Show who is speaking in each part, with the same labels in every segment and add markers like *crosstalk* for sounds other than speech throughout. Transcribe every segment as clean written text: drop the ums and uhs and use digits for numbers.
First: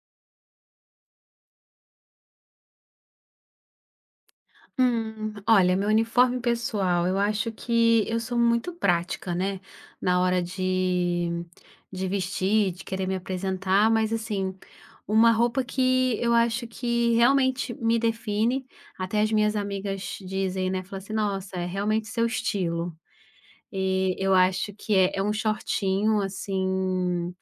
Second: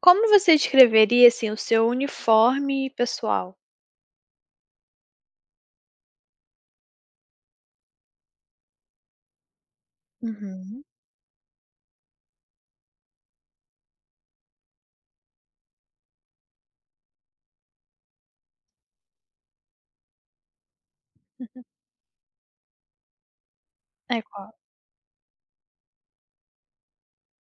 Speaker 1: Como você descreveria, assim, o seu uniforme pessoal?
Speaker 2: Olha, meu uniforme pessoal, eu acho que eu sou muito prática, né? Na hora
Speaker 1: Uhum.
Speaker 2: de vestir, de querer me apresentar, mas assim, uma roupa que eu acho que realmente me define, até as minhas amigas dizem, né? Falam assim, nossa, é realmente seu estilo. E
Speaker 1: É
Speaker 2: eu
Speaker 1: qual?
Speaker 2: acho que é um shortinho, assim,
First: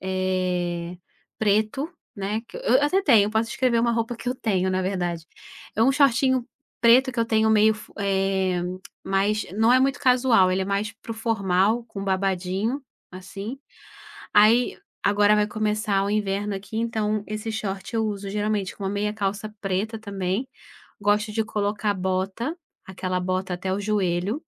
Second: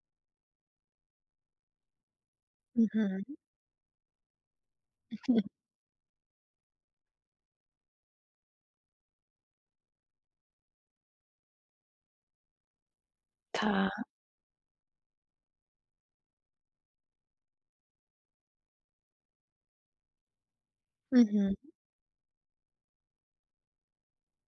Speaker 2: eh, preto, né, que eu até
Speaker 1: Uhum.
Speaker 2: tenho, posso escrever uma roupa que eu tenho, na verdade.
Speaker 1: *laughs*
Speaker 2: É um shortinho preto que eu tenho meio mais não é muito casual, ele é mais para o formal, com babadinho, assim.
Speaker 1: Tá.
Speaker 2: Aí, agora vai começar o inverno aqui, então esse short eu uso geralmente com uma meia calça preta também, gosto de
Speaker 1: Uhum.
Speaker 2: colocar bota, aquela bota até o joelho.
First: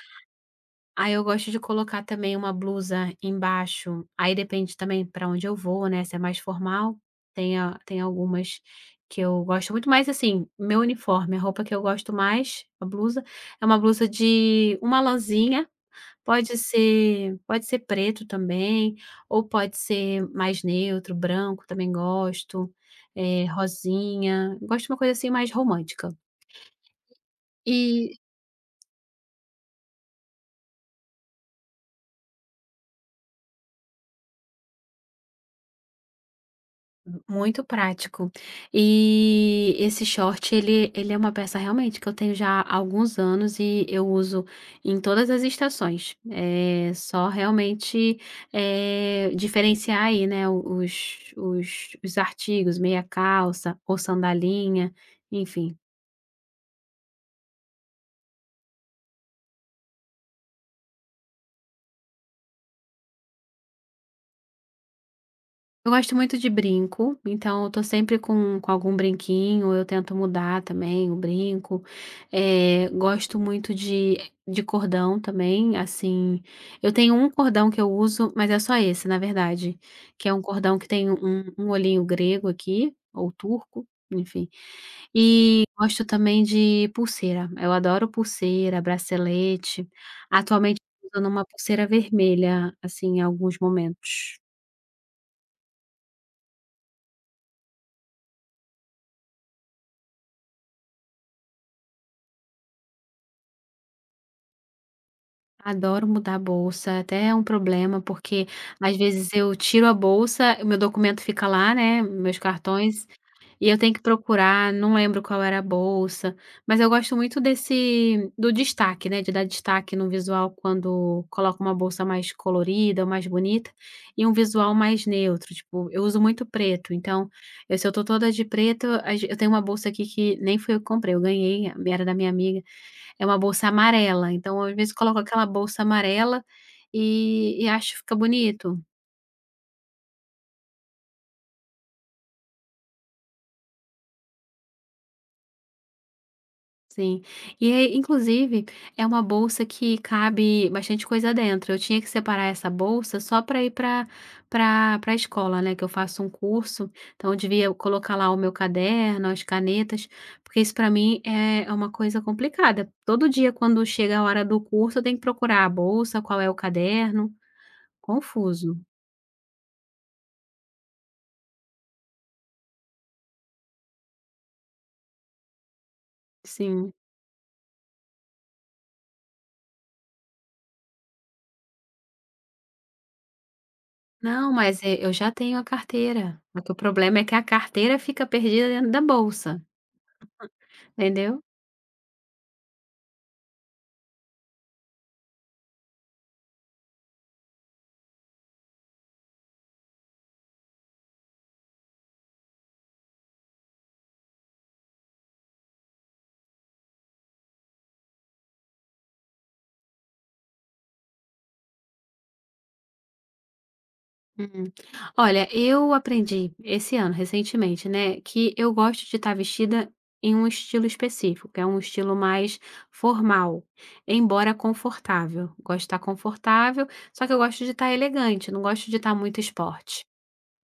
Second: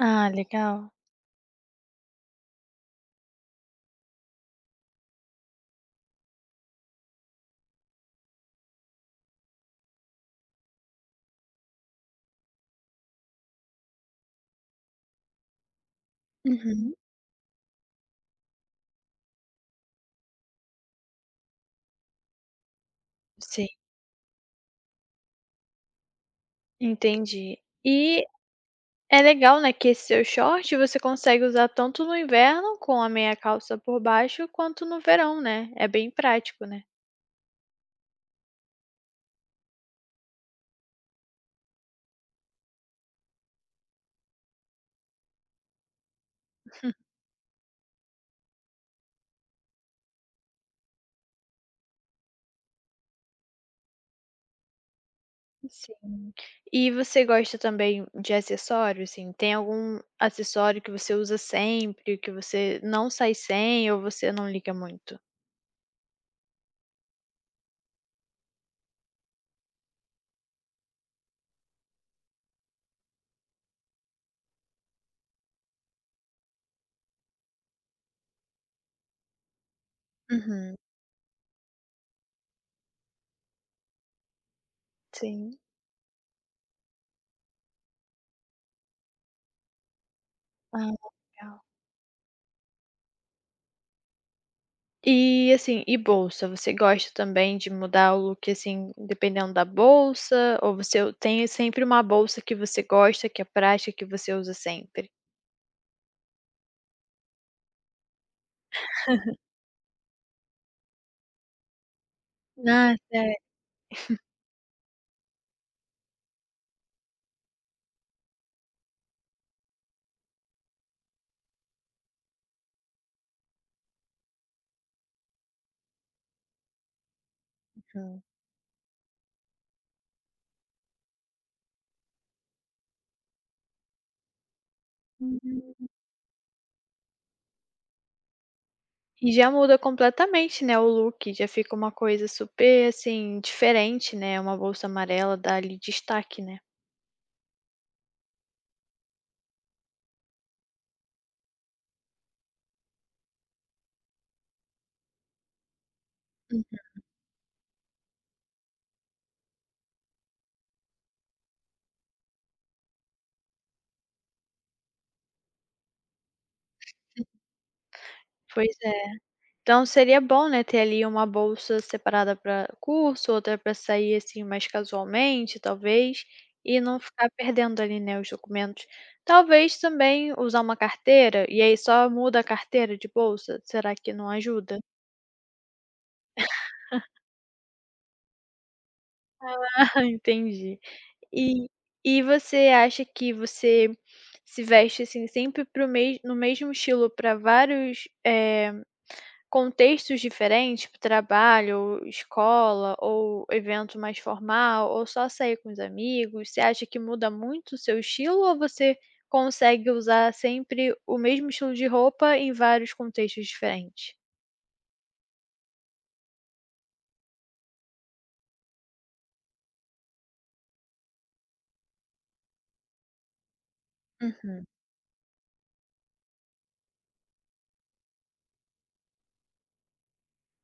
Speaker 1: Ah, legal.
Speaker 2: Aí eu gosto de colocar também uma blusa embaixo, aí depende também para onde eu vou, né, se é mais formal, tem algumas que eu gosto muito, mais assim, meu uniforme, a roupa que eu gosto mais, a blusa, é uma blusa de uma lãzinha, pode
Speaker 1: Uhum.
Speaker 2: ser pode ser preto também, ou pode ser mais neutro, branco também gosto,
Speaker 1: Sim,
Speaker 2: rosinha, gosto de uma coisa assim mais romântica.
Speaker 1: entendi.
Speaker 2: E
Speaker 1: E é legal, né, que esse seu short você consegue usar tanto no inverno com a meia calça por baixo, quanto no verão, né, é bem prático, né.
Speaker 2: Muito prático. E esse short, ele é uma peça realmente que eu tenho já há alguns anos e eu uso em todas as estações. É só realmente diferenciar aí, né, os artigos, meia calça ou sandalinha, enfim.
Speaker 1: Sim. E você gosta também de acessórios, assim, tem algum acessório que você usa sempre, que você não sai sem ou você não liga muito?
Speaker 2: Eu gosto muito de brinco, então eu tô sempre com algum brinquinho, eu tento mudar também o brinco. Gosto muito de cordão também, assim. Eu tenho um cordão que eu uso, mas é só esse, na verdade, que é um
Speaker 1: Uhum,
Speaker 2: cordão que tem um olhinho grego aqui, ou turco, enfim.
Speaker 1: sim.
Speaker 2: E gosto também de pulseira. Eu adoro pulseira, bracelete.
Speaker 1: Ah,
Speaker 2: Atualmente estou usando uma
Speaker 1: legal.
Speaker 2: pulseira vermelha, assim, em alguns momentos.
Speaker 1: E, assim, e bolsa? Você gosta também de mudar o look, assim, dependendo da bolsa? Ou você tem sempre uma bolsa que você gosta, que é prática, que você usa sempre?
Speaker 2: Adoro mudar a bolsa, até é um problema, porque às vezes eu tiro a bolsa, o meu documento fica lá, né, meus
Speaker 1: Ah,
Speaker 2: cartões,
Speaker 1: sério?
Speaker 2: e eu tenho que procurar, não lembro qual era a bolsa, mas eu gosto muito desse do destaque, né, de dar destaque no visual quando coloco uma bolsa mais colorida ou mais bonita e um visual mais neutro, tipo, eu uso muito preto, então, eu se eu tô
Speaker 1: Hum.
Speaker 2: toda de preto, às eu tenho uma bolsa aqui que nem fui eu que comprei, eu ganhei, era da minha amiga, é uma bolsa amarela, então às vezes coloco aquela bolsa
Speaker 1: Hum.
Speaker 2: amarela e acho que fica bonito,
Speaker 1: E já muda completamente, né, o look, já fica uma coisa super, assim, diferente, né, uma bolsa amarela dá ali destaque, né.
Speaker 2: sim. E aí inclusive, é uma bolsa que cabe bastante coisa dentro, eu tinha que separar essa bolsa só para ir para a escola, né, que eu faço um
Speaker 1: Hum.
Speaker 2: curso, então eu devia colocar lá o meu caderno, as canetas, porque isso para mim é uma coisa complicada. Todo dia quando chega a hora do curso eu tenho que procurar a bolsa, qual é o caderno,
Speaker 1: Pois
Speaker 2: confuso.
Speaker 1: é. Então seria bom, né, ter ali uma bolsa separada para curso, outra para sair, assim, mais casualmente, talvez, e
Speaker 2: Sim.
Speaker 1: não ficar perdendo ali, né, os documentos. Talvez também usar uma carteira, e aí só muda a carteira de bolsa, será que não
Speaker 2: Não,
Speaker 1: ajuda?
Speaker 2: mas e eu já tenho a carteira, só que o problema é que a carteira fica perdida dentro da bolsa,
Speaker 1: *laughs* Entendi.
Speaker 2: entendeu?
Speaker 1: E e você acha que você se veste, assim, sempre para o mes no mesmo estilo para vários, contextos diferentes, tipo trabalho, ou escola ou evento mais formal, ou só sair com os amigos, você acha que muda muito o seu estilo ou você consegue usar sempre o mesmo estilo de roupa em vários contextos diferentes?
Speaker 2: Uhum. Olha, eu aprendi esse ano, recentemente, né, que eu gosto de estar vestida em um estilo específico, que é um estilo mais formal, embora
Speaker 1: Uhum,
Speaker 2: confortável. Gosto de estar confortável, só que eu gosto de estar elegante, não gosto de estar muito esporte.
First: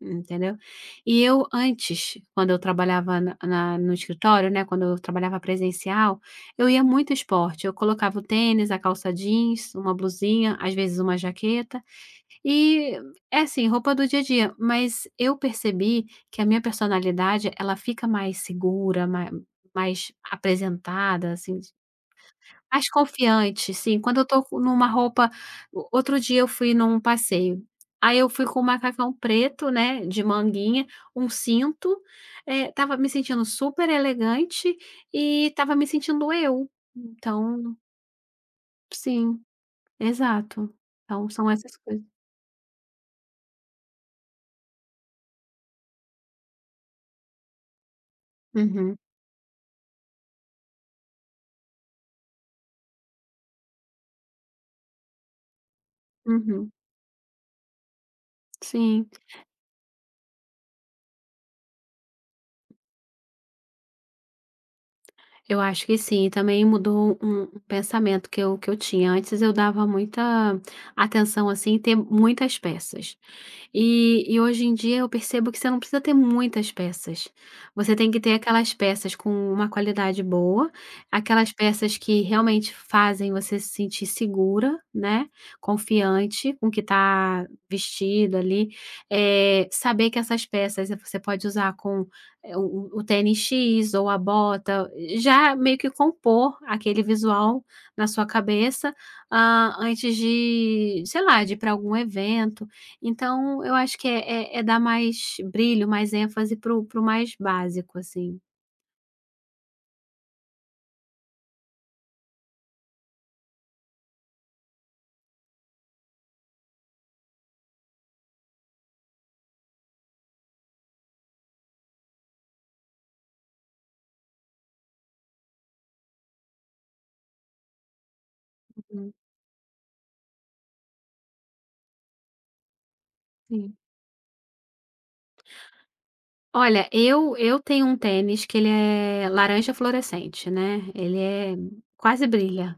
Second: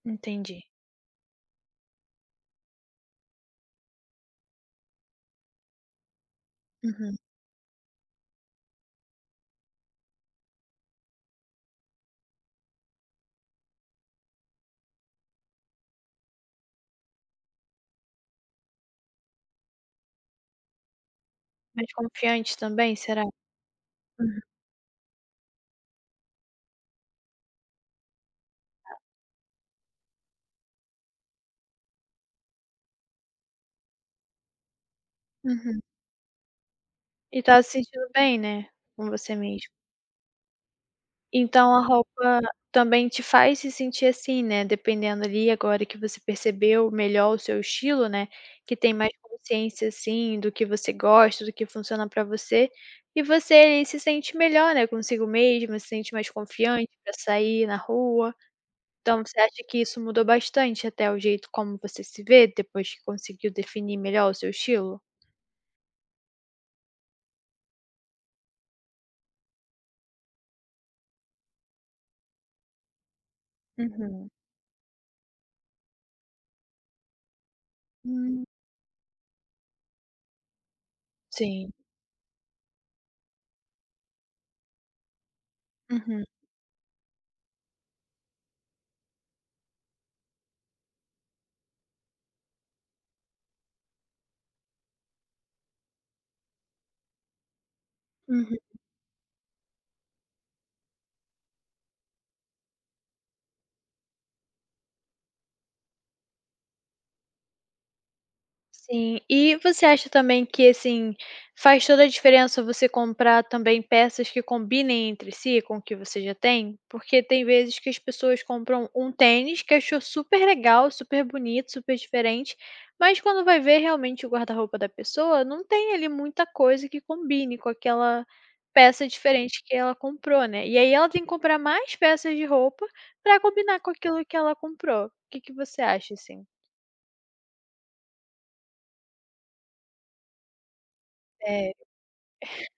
Speaker 2: Entendeu?
Speaker 1: entendi.
Speaker 2: E eu antes, quando eu trabalhava na na no escritório, né, quando eu trabalhava presencial, eu ia muito
Speaker 1: Uhum.
Speaker 2: esporte, eu colocava o tênis, a calça jeans, uma blusinha, às vezes uma jaqueta, e é assim, roupa do dia a dia, mas eu percebi que a minha personalidade ela fica mais segura, mais apresentada, assim
Speaker 1: Mais confiante
Speaker 2: mais
Speaker 1: também, será?
Speaker 2: confiante, sim. Quando eu
Speaker 1: Uhum,
Speaker 2: tô co numa roupa o outro dia eu fui num passeio, aí eu fui com um macacão preto, né, de manguinha, um cinto, eh, estava me sentindo super elegante e estava
Speaker 1: uhum.
Speaker 2: me sentindo eu.
Speaker 1: E tá se
Speaker 2: Então
Speaker 1: sentindo bem, né, com você
Speaker 2: sim,
Speaker 1: mesmo?
Speaker 2: exato. Então são
Speaker 1: Então
Speaker 2: essas
Speaker 1: a
Speaker 2: coisas.
Speaker 1: roupa também te faz se sentir assim, né, dependendo ali agora que você percebeu melhor o seu estilo, né, que tem
Speaker 2: Uhum,
Speaker 1: mais consciência, assim, do que você gosta, do que funciona pra você, e você ali se sente melhor, né, consigo mesma, se sente mais
Speaker 2: uhum,
Speaker 1: confiante pra sair na rua.
Speaker 2: sim.
Speaker 1: Então você acha que isso mudou bastante até o jeito como você se vê depois que conseguiu definir melhor o seu estilo?
Speaker 2: Eu acho que sim, e também mudou um pensamento que eu tinha. Antes eu dava muita atenção, assim, em ter muitas peças. E
Speaker 1: Uhum.
Speaker 2: e hoje em dia eu percebo que você não precisa ter muitas peças. Você tem que ter
Speaker 1: Hum,
Speaker 2: aquelas peças com uma qualidade boa, aquelas
Speaker 1: sim.
Speaker 2: peças que realmente fazem você se sentir segura, né,
Speaker 1: Uhum.
Speaker 2: confiante com o que está vestido ali. Eh, saber que essas peças você pode usar com o tênis X ou a bota, já meio que compor aquele visual na sua
Speaker 1: Uhum.
Speaker 2: cabeça, antes de, sei lá, de ir para algum evento. Então eu acho que é dar mais brilho, mais ênfase para o mais básico, assim.
Speaker 1: Sim. E você acha também que, assim, faz toda a diferença você comprar também peças que combinem entre si com o que você já tem? Porque tem vezes que as pessoas compram um tênis que achou super legal, super bonito, super diferente, mas quando vai ver realmente o guarda-roupa da pessoa, não tem ali muita coisa que combine com aquela peça
Speaker 2: Uhum,
Speaker 1: diferente que ela comprou, né. E aí ela tem que comprar mais peças de roupa para
Speaker 2: sim.
Speaker 1: combinar com aquilo que ela comprou. O que que você acha, assim?
Speaker 2: Olha, eu tenho um tênis que ele é laranja fluorescente, né, ele é
Speaker 1: É.
Speaker 2: quase brilha.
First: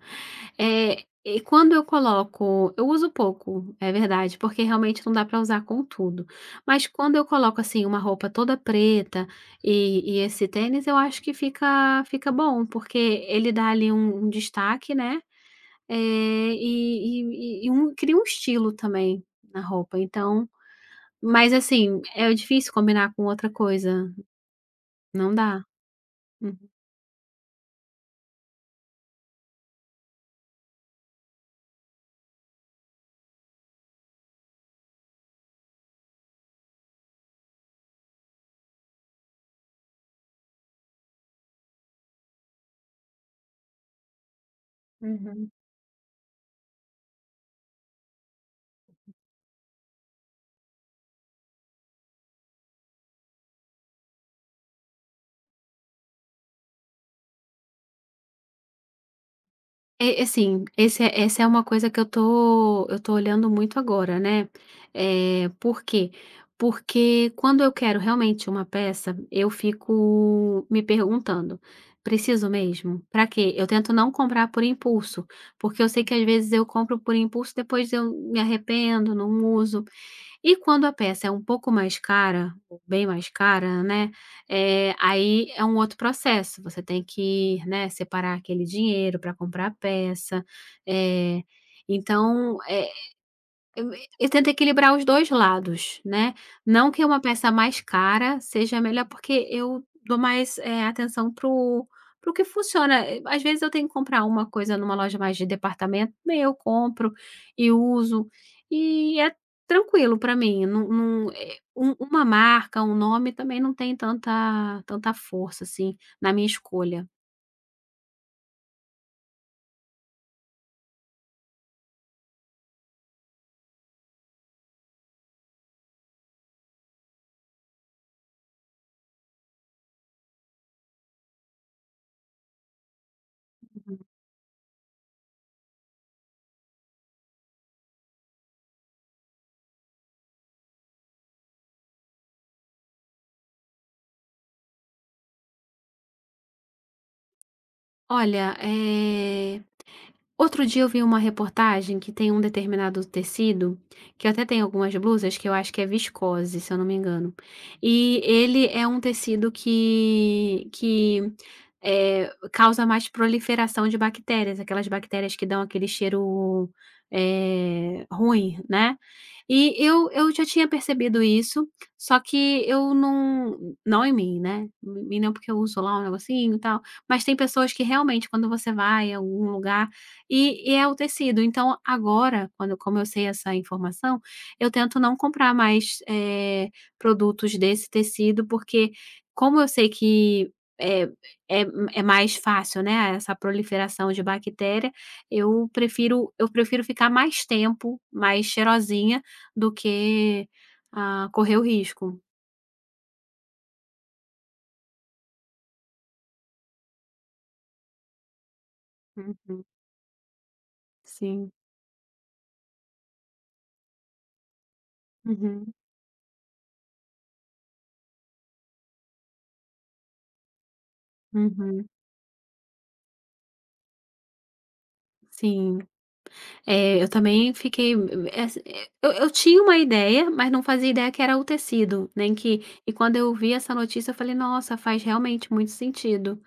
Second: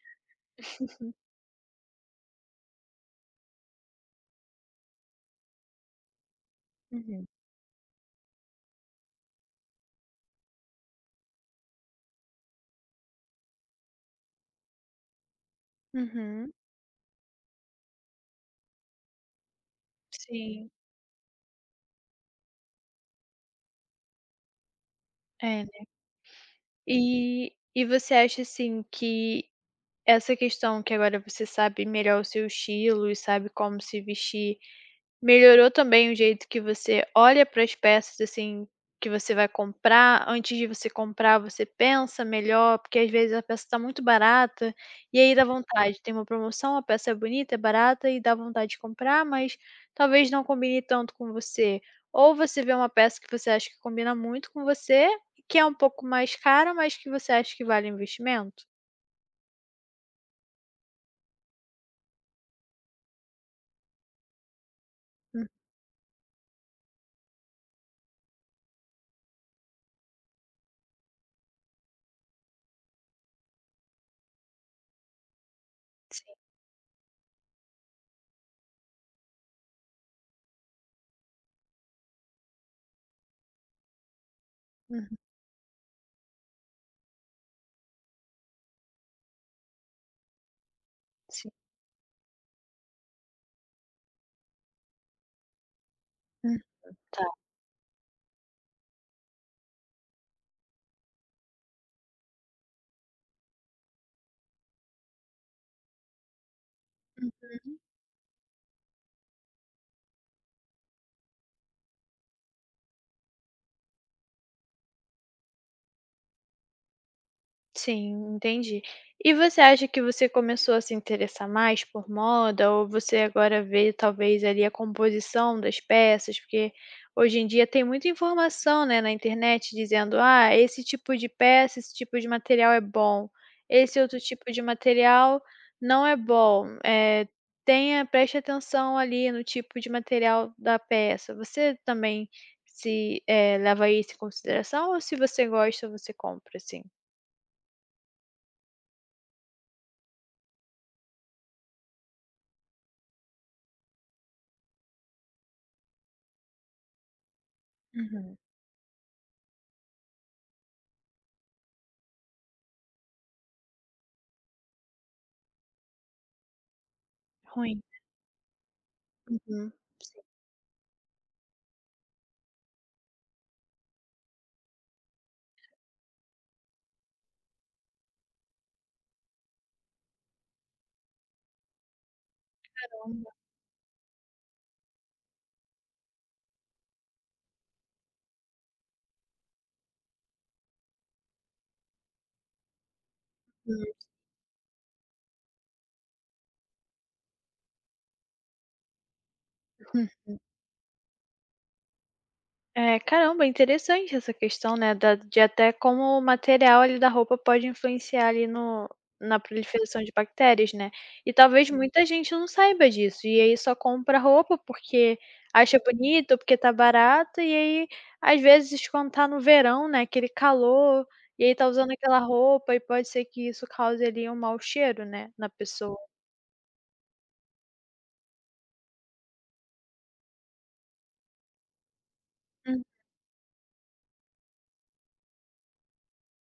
Speaker 2: Eh, e quando eu coloco eu uso pouco, é verdade, porque realmente não dá para usar com tudo. Mas quando eu
Speaker 1: Uhum.
Speaker 2: coloco, assim, uma roupa toda preta e esse tênis, eu acho que fica bom, porque ele dá ali um destaque, né,
Speaker 1: Uhum.
Speaker 2: e um cria um estilo também na roupa, então
Speaker 1: Sim,
Speaker 2: mas, assim, é difícil combinar com outra coisa. Não dá.
Speaker 1: é, né.
Speaker 2: Uhum.
Speaker 1: E você acha, assim, que essa questão que agora você sabe melhor o seu estilo e sabe como se vestir melhorou também o jeito que você olha para as peças, assim, que você vai comprar? Antes de você comprar, você pensa melhor? Porque às vezes a peça está muito barata, e aí dá
Speaker 2: Uhum.
Speaker 1: vontade. Tem uma promoção, a peça é bonita, é barata e dá vontade de comprar, mas talvez não combine tanto com você. Ou você vê uma peça que você acha que combina muito com você, que é um pouco mais cara, mas que você acha que vale o investimento?
Speaker 2: É, assim, esse é essa é uma coisa que eu tô olhando muito agora, né.
Speaker 1: Hum,
Speaker 2: É por quê? Porque quando eu quero realmente uma peça, eu fico me perguntando: "Preciso mesmo? Pra quê?". Eu tento não comprar por impulso, porque eu sei que às
Speaker 1: sim.
Speaker 2: vezes eu compro por impulso, depois eu me arrependo, não uso. E quando a peça é um pouco mais cara, ou bem mais cara, né, eh,
Speaker 1: Uhum,
Speaker 2: aí é um outro processo, você tem que, né, separar aquele dinheiro para comprar a peça, eh,
Speaker 1: sim.
Speaker 2: então, eu eu tento equilibrar os 2 lados, né.
Speaker 1: Hum,
Speaker 2: Não que uma
Speaker 1: tá.
Speaker 2: peça mais cara seja melhor, porque eu dou mais, eh, atenção pro que funciona. Eh, às vezes eu tenho que comprar uma coisa numa loja mais de departamento, bem, eu compro e uso, e é tranquilo para mim, não não, uma marca, um nome também não tem tanta força, assim, na minha escolha.
Speaker 1: Sim, entendi. E você acha que você começou a se interessar mais por moda ou você agora vê talvez ali a composição das peças? Porque hoje em dia tem muita informação, né, na internet dizendo: "Ah, esse tipo de peça, esse tipo de material é bom, esse outro tipo de material não é bom". Tenha preste atenção ali no tipo de material da peça. Você também se leva isso em consideração ou se você gosta, você compra, assim?
Speaker 2: Olha, outro dia eu vi uma reportagem que tem um determinado tecido, que, até tem algumas blusas que eu acho que é viscose, se eu não me engano. E
Speaker 1: Uhum.
Speaker 2: ele é um tecido que causa mais proliferação de bactérias, aquelas bactérias que dão aquele cheiro
Speaker 1: Ruim.
Speaker 2: ruim, né?
Speaker 1: Uhum.
Speaker 2: E eu,
Speaker 1: Sim.
Speaker 2: eu já tinha percebido isso, só que eu não. Não em mim, né? Em mim não, porque eu uso lá um negocinho e tal. Mas tem pessoas que realmente, quando você vai a algum lugar e é o tecido. Então agora, quando como eu sei
Speaker 1: Caramba.
Speaker 2: essa informação, eu tento não comprar mais, eh, produtos desse tecido, porque como eu sei que é é é mais fácil, né, essa
Speaker 1: Hum.
Speaker 2: proliferação de bactéria, eu prefiro ficar mais tempo mais cheirosinha do que, ah, correr o risco.
Speaker 1: É, caramba, interessante essa questão, né, da de até como o material ali da roupa pode influenciar ali no na
Speaker 2: Uhum.
Speaker 1: proliferação de bactérias, né. E
Speaker 2: Sim.
Speaker 1: talvez muita gente não saiba disso, e aí só compra roupa porque
Speaker 2: Uhum.
Speaker 1: acha bonito, porque tá barato, e aí, às vezes, quando tá no verão, né, aquele calor, e aí tá
Speaker 2: Uhum.
Speaker 1: usando aquela roupa e pode ser que isso cause ali um mau cheiro, né, na
Speaker 2: Sim.
Speaker 1: pessoa.
Speaker 2: É, eu também fiquei eu tinha uma ideia, mas não fazia ideia que era o tecido, nem que
Speaker 1: Hum,
Speaker 2: e quando eu vi essa notícia eu falei: "Nossa, faz realmente muito sentido".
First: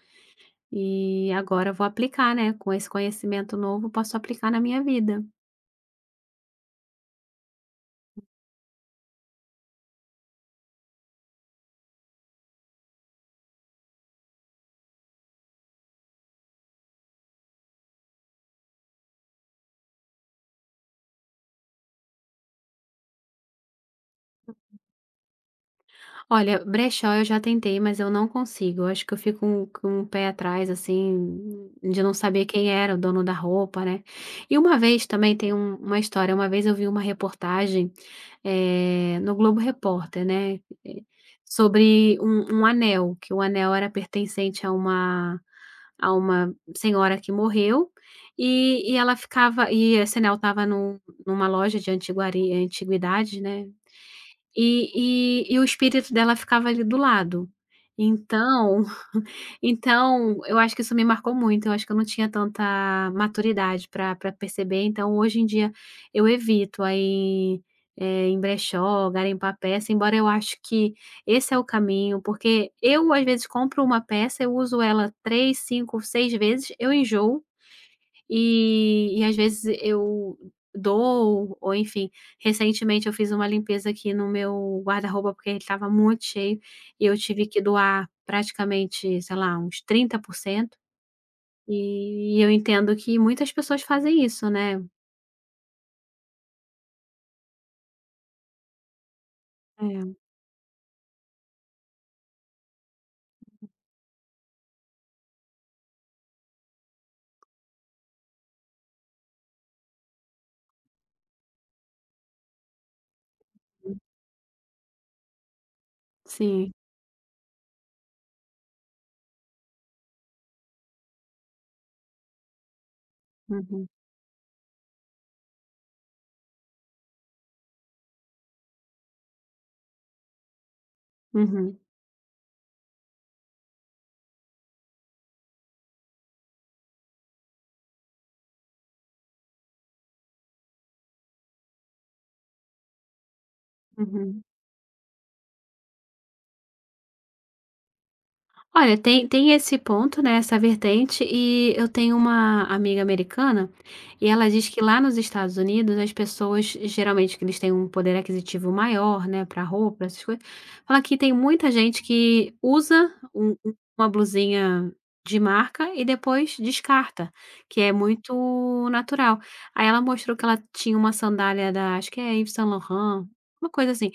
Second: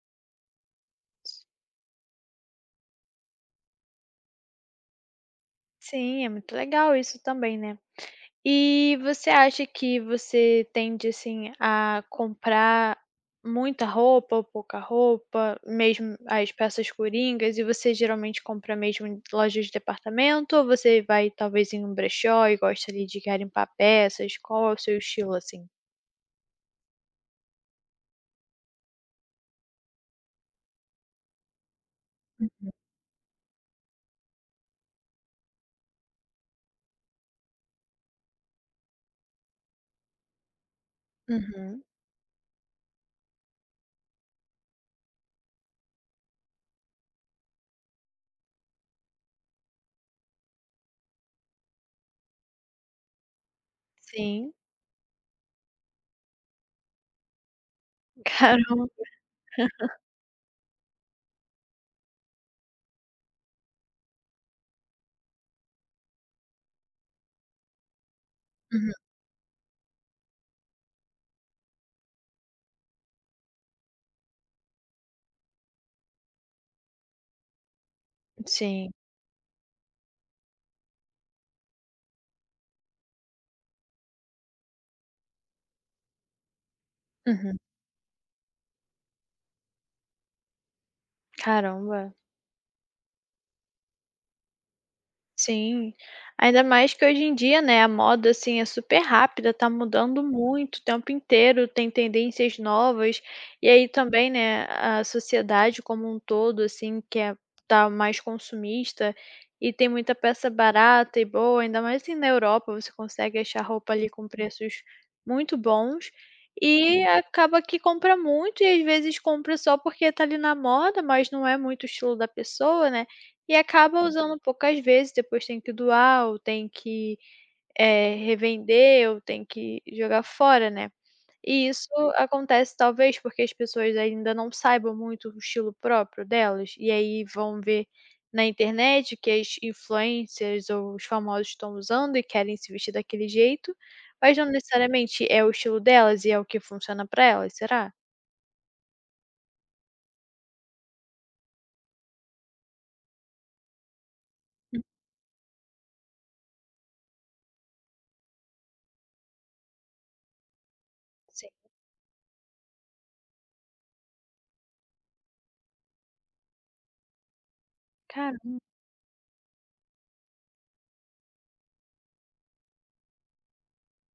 Speaker 2: E agora eu vou aplicar, né, com esse conhecimento novo, posso aplicar na minha vida.
Speaker 1: sim, é muito legal isso também, né. E você acha que você tende, assim, a comprar muita roupa ou pouca roupa, mesmo as peças coringas, e você geralmente compra mesmo em loja de departamento ou você vai talvez em um brechó e gosta ali de garimpar peças? Qual é o seu estilo, assim?
Speaker 2: Olha, brechó eu já tentei, mas eu não consigo. Eu acho que eu fico com o pé atrás, assim, de não saber quem era o dono da roupa, né? E uma vez também tem uma história. Uma vez eu vi uma reportagem, no Globo Repórter, né? eh,
Speaker 1: Uhum,
Speaker 2: Sobre um anel, que o anel era pertencente a uma senhora que morreu. E ela ficava, e esse anel estava numa loja de antiguidades, né?
Speaker 1: sim.
Speaker 2: E o espírito dela ficava ali do lado.
Speaker 1: *laughs*
Speaker 2: Então
Speaker 1: Caramba.
Speaker 2: *laughs* então eu acho que isso me marcou muito, eu acho que eu não tinha tanta maturidade para pra perceber, então hoje em dia eu evito aí ir, eh, em
Speaker 1: Uhum,
Speaker 2: brechó, garimpar peça, embora eu acho que esse é o caminho, porque eu às vezes compro uma peça, eu uso ela 3, 5, 6 vezes, eu enjoo
Speaker 1: sim.
Speaker 2: e às vezes eu dou ou enfim, recentemente eu fiz uma limpeza aqui no meu guarda-roupa, porque ele estava muito cheio, e eu tive
Speaker 1: Uhum.
Speaker 2: que doar praticamente, sei lá, uns 30%, e
Speaker 1: Caramba.
Speaker 2: e eu entendo que muitas pessoas fazem isso, né.
Speaker 1: Sim, ainda mais que hoje em dia, né, a moda, assim, é super rápida, tá
Speaker 2: É,
Speaker 1: mudando muito o tempo inteiro, tem tendências novas, e aí também, né, a sociedade como um todo, assim, que é tá mais consumista e tem muita peça barata e boa, ainda mais assim na Europa, você consegue achar roupa ali com preços muito bons
Speaker 2: sim.
Speaker 1: e acaba que compra muito e às vezes compra só porque tá ali na moda, mas não é muito o estilo da pessoa, né? E
Speaker 2: Uhum,
Speaker 1: acaba Uhum. usando poucas vezes, depois tem que doar ou tem que, revender ou tem que jogar fora, né. E
Speaker 2: uhum,
Speaker 1: isso acontece talvez porque as pessoas ainda não saibam muito o estilo próprio delas, e aí vão ver na internet que as influencers ou os famosos estão usando e querem se vestir daquele jeito, mas
Speaker 2: uhum.
Speaker 1: não necessariamente é o estilo delas e é o que funciona pra elas, será?
Speaker 2: Olha, tem esse ponto, né, essa vertente, e eu tenho uma amiga americana, e ela diz que
Speaker 1: Hum.
Speaker 2: lá nos Estados Unidos as pessoas, geralmente que eles têm um poder aquisitivo maior, né, para roupa, essas coisas, fala que tem
Speaker 1: Sim.
Speaker 2: muita gente que usa uma blusinha de marca e depois descarta, que é
Speaker 1: Caramba.
Speaker 2: muito natural. Aí ela mostrou que ela tinha uma sandália da acho que é Yves Saint Laurent, uma coisa assim,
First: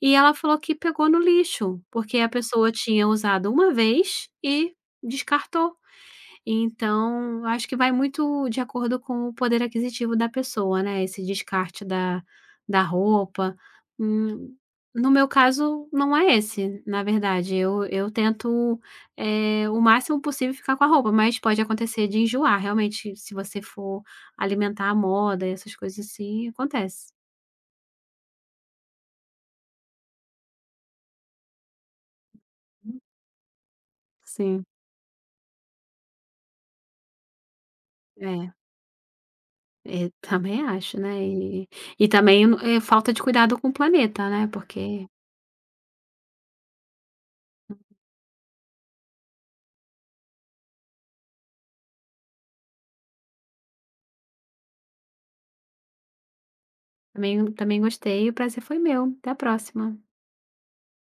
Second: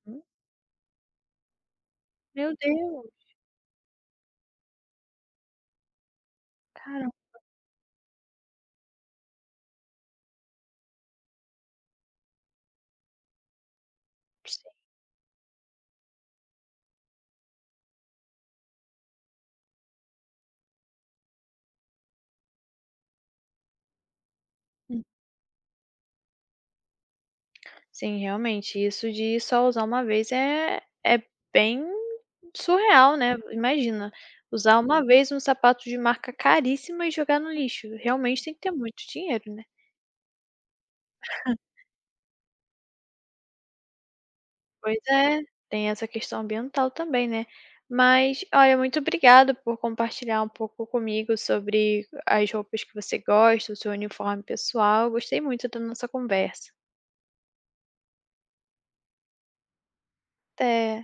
Speaker 2: e ela falou que pegou no lixo, porque a
Speaker 1: Meu
Speaker 2: pessoa tinha
Speaker 1: Deus.
Speaker 2: usado uma vez e descartou.
Speaker 1: Caramba,
Speaker 2: Então, acho que vai muito de acordo com o poder aquisitivo da pessoa, né, esse descarte da da roupa. Hum, no meu caso, não é esse, na verdade. Eu tento, eh, o máximo possível ficar com a roupa, mas pode acontecer de enjoar, realmente, se você for alimentar a
Speaker 1: sim.
Speaker 2: moda e essas coisas assim, acontece.
Speaker 1: Sim, realmente, isso de só usar uma vez é é bem
Speaker 2: Hum,
Speaker 1: surreal, né. Imagina,
Speaker 2: sim.
Speaker 1: usar uma vez um sapato de marca caríssima e jogar no lixo, realmente
Speaker 2: É.
Speaker 1: tem que ter muito dinheiro, né.
Speaker 2: Eu também acho, né, e também, eh, falta de cuidado com o planeta, né,
Speaker 1: Pois
Speaker 2: porque
Speaker 1: é, tem essa questão ambiental também, né. Mas, olha, muito obrigada por compartilhar um pouco comigo sobre as roupas que você gosta, o seu uniforme pessoal, gostei muito da nossa conversa.
Speaker 2: também gostei, e o prazer foi meu. Até a próxima.
Speaker 1: Até.